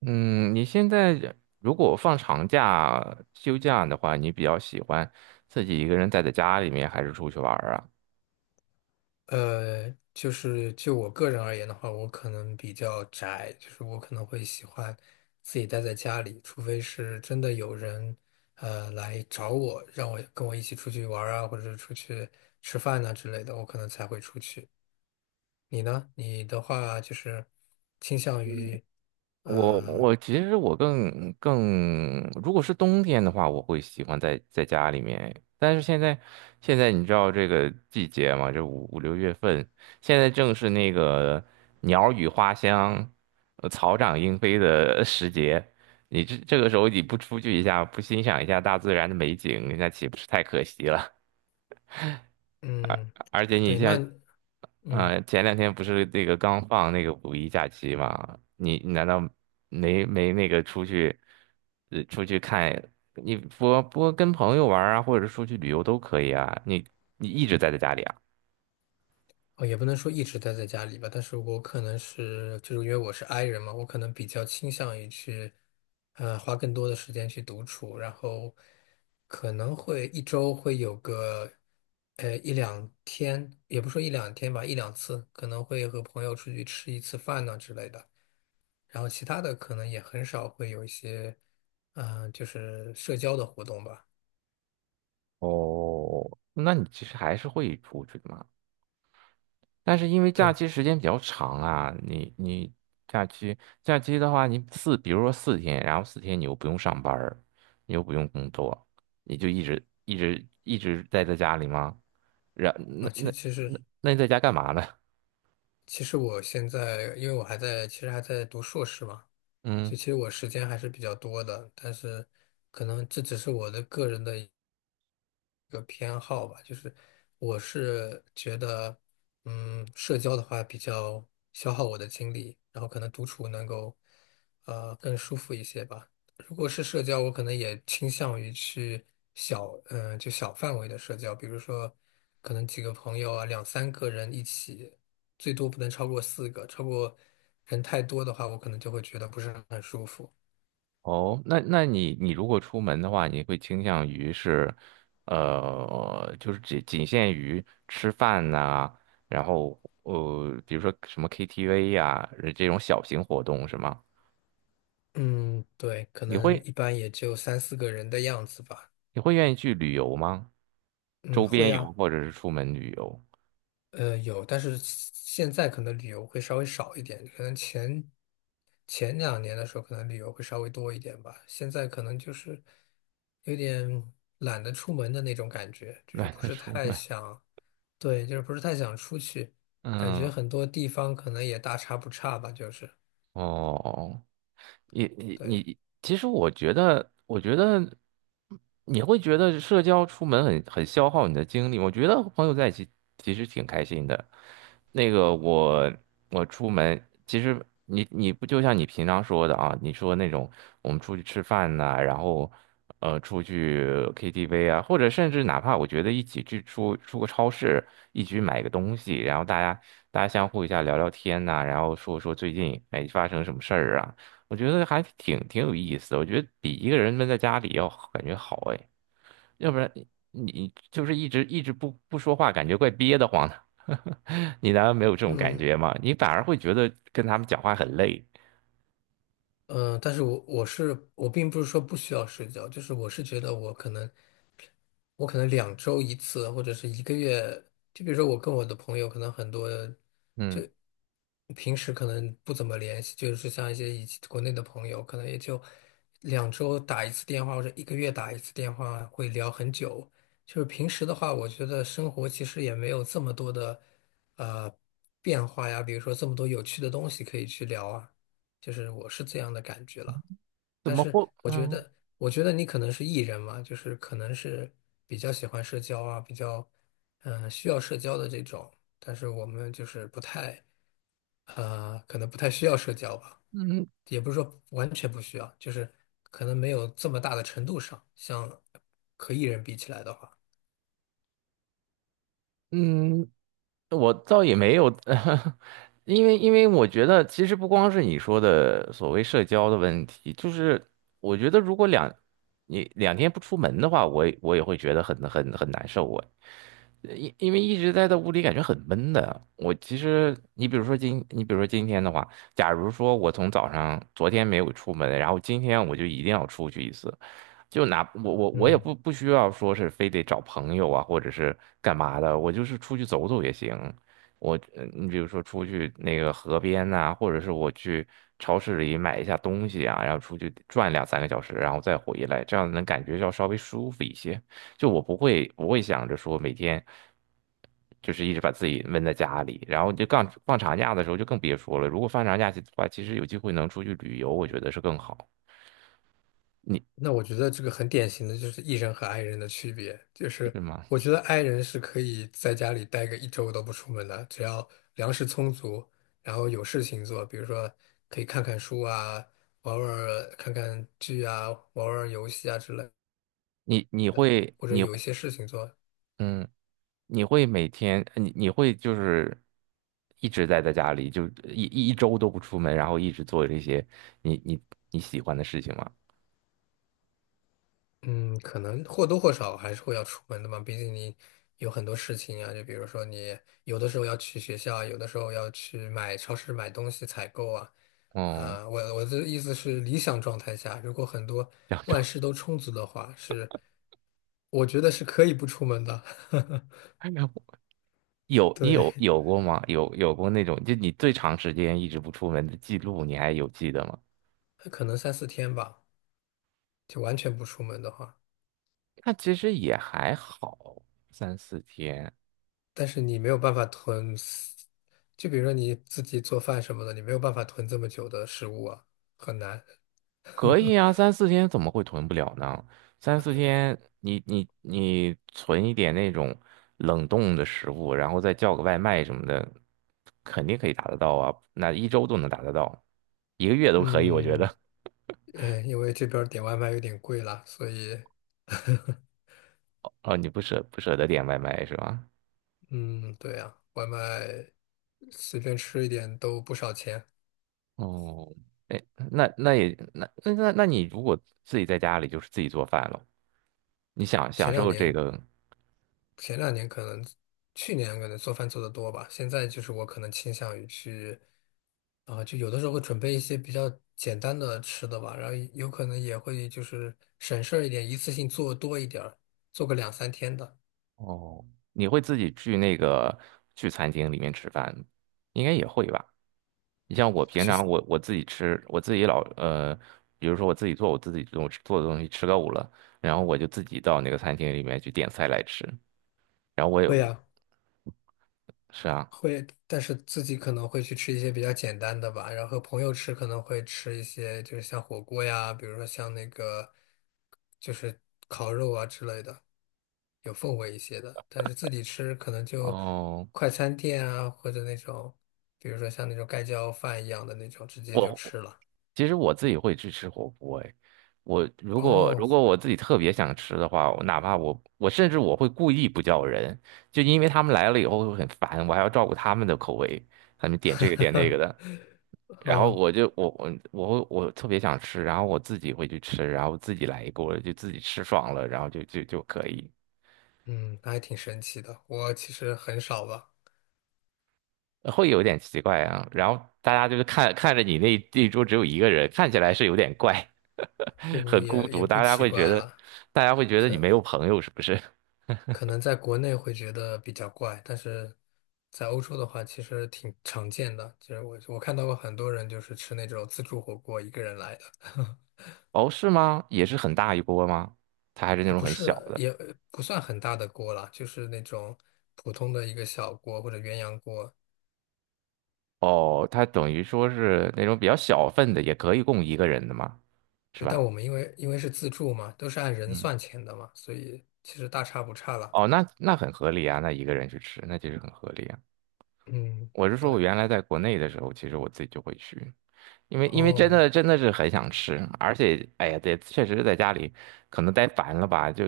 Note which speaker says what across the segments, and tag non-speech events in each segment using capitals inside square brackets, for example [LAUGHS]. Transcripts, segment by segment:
Speaker 1: 嗯，你现在如果放长假、休假的话，你比较喜欢自己一个人待在家里面，还是出去玩儿啊？
Speaker 2: 就是就我个人而言的话，我可能比较宅，就是我可能会喜欢自己待在家里，除非是真的有人来找我，让我跟我一起出去玩儿啊，或者是出去吃饭呐、之类的，我可能才会出去。你呢？你的话就是倾向于
Speaker 1: 我
Speaker 2: 呃
Speaker 1: 我其实我更更，如果是冬天的话，我会喜欢在家里面。但是现在你知道这个季节嘛，这五六月份，现在正是那个鸟语花香、草长莺飞的 [LAUGHS] 时节。你这个时候你不出去一下，不欣赏一下大自然的美景，那岂不是太可惜了？
Speaker 2: 嗯，
Speaker 1: 而且你
Speaker 2: 对，
Speaker 1: 像，
Speaker 2: 那嗯。
Speaker 1: 前两天不是那个刚放那个五一假期嘛？你难道没那个出去，出去看？你不跟朋友玩儿啊，或者出去旅游都可以啊。你一直待在家里啊？
Speaker 2: 哦，也不能说一直待在家里吧，但是我可能是，就是因为我是 i 人嘛，我可能比较倾向于去，花更多的时间去独处，然后可能会一周会有个，一两天，也不说一两天吧，一两次，可能会和朋友出去吃一次饭呐之类的，然后其他的可能也很少会有一些，就是社交的活动吧。
Speaker 1: 哦，那你其实还是会出去的嘛。但是因为假
Speaker 2: 对。
Speaker 1: 期时间比较长啊，你假期假期的话，你四比如说四天，然后四天你又不用上班儿，你又不用工作，你就一直待在家里吗？然那
Speaker 2: 啊，
Speaker 1: 那
Speaker 2: 其实其实
Speaker 1: 那那你在家干嘛呢？[LAUGHS]
Speaker 2: 其实我现在，因为我还在，其实还在读硕士嘛。所
Speaker 1: 嗯，
Speaker 2: 以其实我时间还是比较多的，但是可能这只是我的个人的一个偏好吧。就是我是觉得，社交的话比较消耗我的精力，然后可能独处能够，更舒服一些吧。如果是社交，我可能也倾向于去小，嗯、就小范围的社交，比如说可能几个朋友啊，两三个人一起，最多不能超过四个，人太多的话，我可能就会觉得不是很舒服。
Speaker 1: 哦，那你如果出门的话，你会倾向于是，就是仅仅限于吃饭呐、然后比如说什么 KTV 呀、这种小型活动是吗？
Speaker 2: 嗯，对，可
Speaker 1: 你
Speaker 2: 能
Speaker 1: 会
Speaker 2: 一般也就三四个人的样子吧。
Speaker 1: 你会愿意去旅游吗？
Speaker 2: 嗯，
Speaker 1: 周边
Speaker 2: 会
Speaker 1: 游
Speaker 2: 啊，
Speaker 1: 或者是出门旅游，
Speaker 2: 有，但是现在可能旅游会稍微少一点，可能前两年的时候，可能旅游会稍微多一点吧。现在可能就是有点懒得出门的那种感觉，
Speaker 1: [LAUGHS]
Speaker 2: 就是
Speaker 1: 懒
Speaker 2: 不
Speaker 1: 得
Speaker 2: 是
Speaker 1: 出
Speaker 2: 太
Speaker 1: 门。
Speaker 2: 想，对，就是不是太想出去，感觉
Speaker 1: 嗯，
Speaker 2: 很多地方可能也大差不差吧，就是
Speaker 1: 哦，你你
Speaker 2: 对。
Speaker 1: 你，其实我觉得，我觉得你会觉得社交出门很消耗你的精力。我觉得和朋友在一起其实挺开心的。那个我出门，其实你不就像你平常说的啊？你说那种我们出去吃饭呐、然后出去 KTV 啊，或者甚至哪怕我觉得一起去出个超市，一起去买个东西，然后大家相互一下聊聊天呐、然后说说最近哎发生什么事儿啊。我觉得还挺有意思的，我觉得比一个人闷在家里要感觉好哎，要不然你就是一直不说话，感觉怪憋得慌的。[LAUGHS] 你难道没有这种感
Speaker 2: 嗯。
Speaker 1: 觉吗？你反而会觉得跟他们讲话很累。
Speaker 2: 嗯，但是我并不是说不需要社交，就是我是觉得我可能两周一次，或者是一个月，就比如说我跟我的朋友可能很多，就
Speaker 1: 嗯，
Speaker 2: 平时可能不怎么联系，就是像一些以前国内的朋友，可能也就两周打一次电话或者一个月打一次电话，会聊很久。就是平时的话，我觉得生活其实也没有这么多的呃变化呀，比如说这么多有趣的东西可以去聊啊。就是我是这样的感觉了。
Speaker 1: 怎
Speaker 2: 但
Speaker 1: 么
Speaker 2: 是
Speaker 1: 会？
Speaker 2: 我觉
Speaker 1: 嗯
Speaker 2: 得，你可能是 E 人嘛，就是可能是比较喜欢社交啊，比较需要社交的这种。但是我们就是不太可能不太需要社交吧，
Speaker 1: 嗯
Speaker 2: 也不是说完全不需要，就是可能没有这么大的程度上，像和 E 人比起来的话。
Speaker 1: 嗯，我倒也没有，[LAUGHS] 因为我觉得其实不光是你说的所谓社交的问题，就是我觉得如果两你两天不出门的话，我也会觉得很难受哎。因为一直待在屋里，感觉很闷的。我其实，你比如说今，你比如说今天的话，假如说我从早上昨天没有出门，然后今天我就一定要出去一次，就哪我也
Speaker 2: 嗯。
Speaker 1: 不需要说是非得找朋友啊，或者是干嘛的，我就是出去走走也行。我你比如说出去那个河边呐、或者是我去超市里买一下东西啊，然后出去转两三个小时，然后再回来，这样能感觉要稍微舒服一些。就我不会想着说每天就是一直把自己闷在家里，然后就放长假的时候就更别说了。如果放长假的话，其实有机会能出去旅游，我觉得是更好。你
Speaker 2: 那我觉得这个很典型的就是 E 人和 I 人的区别，就是
Speaker 1: 是吗？
Speaker 2: 我觉得 I 人是可以在家里待个一周都不出门的，只要粮食充足，然后有事情做，比如说可以看看书啊，看看剧啊，玩玩游戏啊之类，
Speaker 1: 你你会
Speaker 2: 或者
Speaker 1: 你
Speaker 2: 有一些事情做。
Speaker 1: 嗯，你会每天你会就是一直待在家里，就一周都不出门，然后一直做这些你你你喜欢的事情吗？
Speaker 2: 嗯，可能或多或少还是会要出门的嘛，毕竟你有很多事情啊，就比如说你有的时候要去学校啊，有的时候要去买超市买东西采购啊。
Speaker 1: 哦，
Speaker 2: 啊，我的意思是理想状态下，如果很多
Speaker 1: 两周。
Speaker 2: 万事都充足的话，是我觉得是可以不出门的。
Speaker 1: [LAUGHS]
Speaker 2: [LAUGHS]
Speaker 1: 有你
Speaker 2: 对，
Speaker 1: 有有过吗？有过那种，就你最长时间一直不出门的记录，你还有记得吗？
Speaker 2: 可能三四天吧，就完全不出门的话，
Speaker 1: 那其实也还好，三四天
Speaker 2: 但是你没有办法就比如说你自己做饭什么的，你没有办法囤这么久的食物啊，很难。
Speaker 1: 可以啊，三四天怎么会囤不了呢？三四天你存一点那种冷冻的食物，然后再叫个外卖什么的，肯定可以达得到啊，那一周都能达得到，一个月都可以，我觉
Speaker 2: 嗯。
Speaker 1: 得。
Speaker 2: 因为这边儿点外卖有点贵啦，所以。[LAUGHS]
Speaker 1: 哦，你不舍得点外卖是吧？
Speaker 2: 嗯，对呀，外卖随便吃一点都不少钱。
Speaker 1: 哦，哎，那那也那那那那你如果自己在家里就是自己做饭了，你想
Speaker 2: 前
Speaker 1: 享
Speaker 2: 两
Speaker 1: 受这
Speaker 2: 年，
Speaker 1: 个
Speaker 2: 前两年可能，去年可能做饭做得多吧，现在就是我可能倾向于去，就有的时候会准备一些比较简单的吃的吧，然后有可能也会就是省事儿一点，一次性做多一点儿，做个两三天的。
Speaker 1: 哦，你会自己去那个去餐厅里面吃饭，应该也会吧？你像我平常我自己吃，我自己老比如说我自己做的东西吃够了，然后我就自己到那个餐厅里面去点菜来吃，然后我
Speaker 2: 会
Speaker 1: 有
Speaker 2: 呀、
Speaker 1: 是啊，
Speaker 2: 会，但是自己可能会去吃一些比较简单的吧，然后和朋友吃可能会吃一些，就是像火锅呀，比如说像那个就是烤肉啊之类的，有氛围一些的。但是自己吃可能就
Speaker 1: 哦，
Speaker 2: 快餐店啊，或者那种，比如说像那种盖浇饭一样的那种，直接就
Speaker 1: 我
Speaker 2: 吃了。
Speaker 1: 其实我自己会去吃火锅，哎，我如果
Speaker 2: 哦。
Speaker 1: 如果我自己特别想吃的话，我哪怕我甚至我会故意不叫人，就因为他们来了以后会很烦，我还要照顾他们的口味，他们点这个点那个
Speaker 2: [LAUGHS]
Speaker 1: 的，然后
Speaker 2: 哦，
Speaker 1: 我就我我我会我特别想吃，然后我自己会去吃，然后自己来一锅就自己吃爽了，然后就可以，
Speaker 2: 嗯，那还挺神奇的。我其实很少吧。
Speaker 1: 会有点奇怪啊，然后大家就是看着你那一桌只有一个人，看起来是有点怪。
Speaker 2: 不不，
Speaker 1: 很孤
Speaker 2: 也
Speaker 1: 独，
Speaker 2: 不
Speaker 1: 大家
Speaker 2: 奇
Speaker 1: 会觉
Speaker 2: 怪
Speaker 1: 得，
Speaker 2: 了。
Speaker 1: 大家会觉得你没有朋友，是不是？
Speaker 2: 可能在国内会觉得比较怪，但是在欧洲的话，其实挺常见的。其实我看到过很多人就是吃那种自助火锅，一个人来的。[LAUGHS]
Speaker 1: 哦，是吗？也是很大一波吗？它还是那
Speaker 2: 啊，
Speaker 1: 种
Speaker 2: 不
Speaker 1: 很小
Speaker 2: 是，
Speaker 1: 的。
Speaker 2: 也不算很大的锅啦，就是那种普通的一个小锅或者鸳鸯锅。
Speaker 1: 哦，它等于说是那种比较小份的，也可以供一个人的嘛，是
Speaker 2: 对，但
Speaker 1: 吧？
Speaker 2: 我们因为是自助嘛，都是按人
Speaker 1: 嗯，
Speaker 2: 算钱的嘛，所以其实大差不差了。
Speaker 1: 哦，那很合理啊，那一个人去吃，那其实很合理啊。
Speaker 2: 嗯，
Speaker 1: 我是说，我
Speaker 2: 对，
Speaker 1: 原来在国内的时候，其实我自己就会去。因为真
Speaker 2: 哦，
Speaker 1: 的真的是很想吃，而且哎呀，对，确实在家里可能待烦了吧，就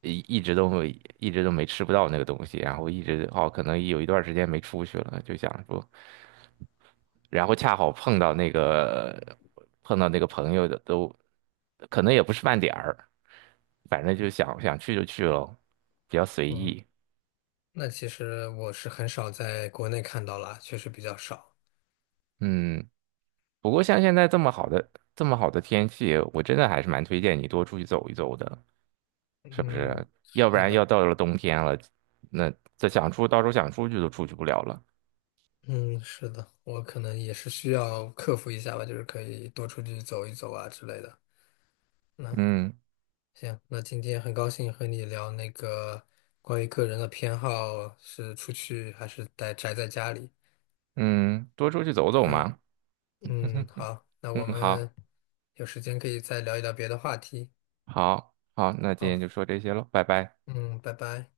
Speaker 1: 一直都没一直都没吃不到那个东西，然后一直哦，可能有一段时间没出去了，就想说，然后恰好碰到那个朋友的都，可能也不是饭点儿，反正就想去就去咯，比较随
Speaker 2: 嗯，
Speaker 1: 意。
Speaker 2: 那其实我是很少在国内看到啦，确实比较少。
Speaker 1: 嗯，不过像现在这么好的天气，我真的还是蛮推荐你多出去走一走的。是不
Speaker 2: 嗯，
Speaker 1: 是？要不
Speaker 2: 是
Speaker 1: 然要
Speaker 2: 的。
Speaker 1: 到了冬天了，那这想出到时候想出去都出去不了了。
Speaker 2: 嗯，是的，我可能也是需要克服一下吧，就是可以多出去走一走啊之类的。那
Speaker 1: 嗯
Speaker 2: 行，那今天很高兴和你聊那个关于个人的偏好是出去还是宅在家里。
Speaker 1: 嗯，多出去走走
Speaker 2: 对，
Speaker 1: 嘛。
Speaker 2: 嗯，
Speaker 1: [LAUGHS]
Speaker 2: 好，那
Speaker 1: 嗯，
Speaker 2: 我们有时间可以再聊一聊别的话题。
Speaker 1: 好，那今
Speaker 2: 好，
Speaker 1: 天就说这些喽，拜拜。
Speaker 2: 嗯，拜拜。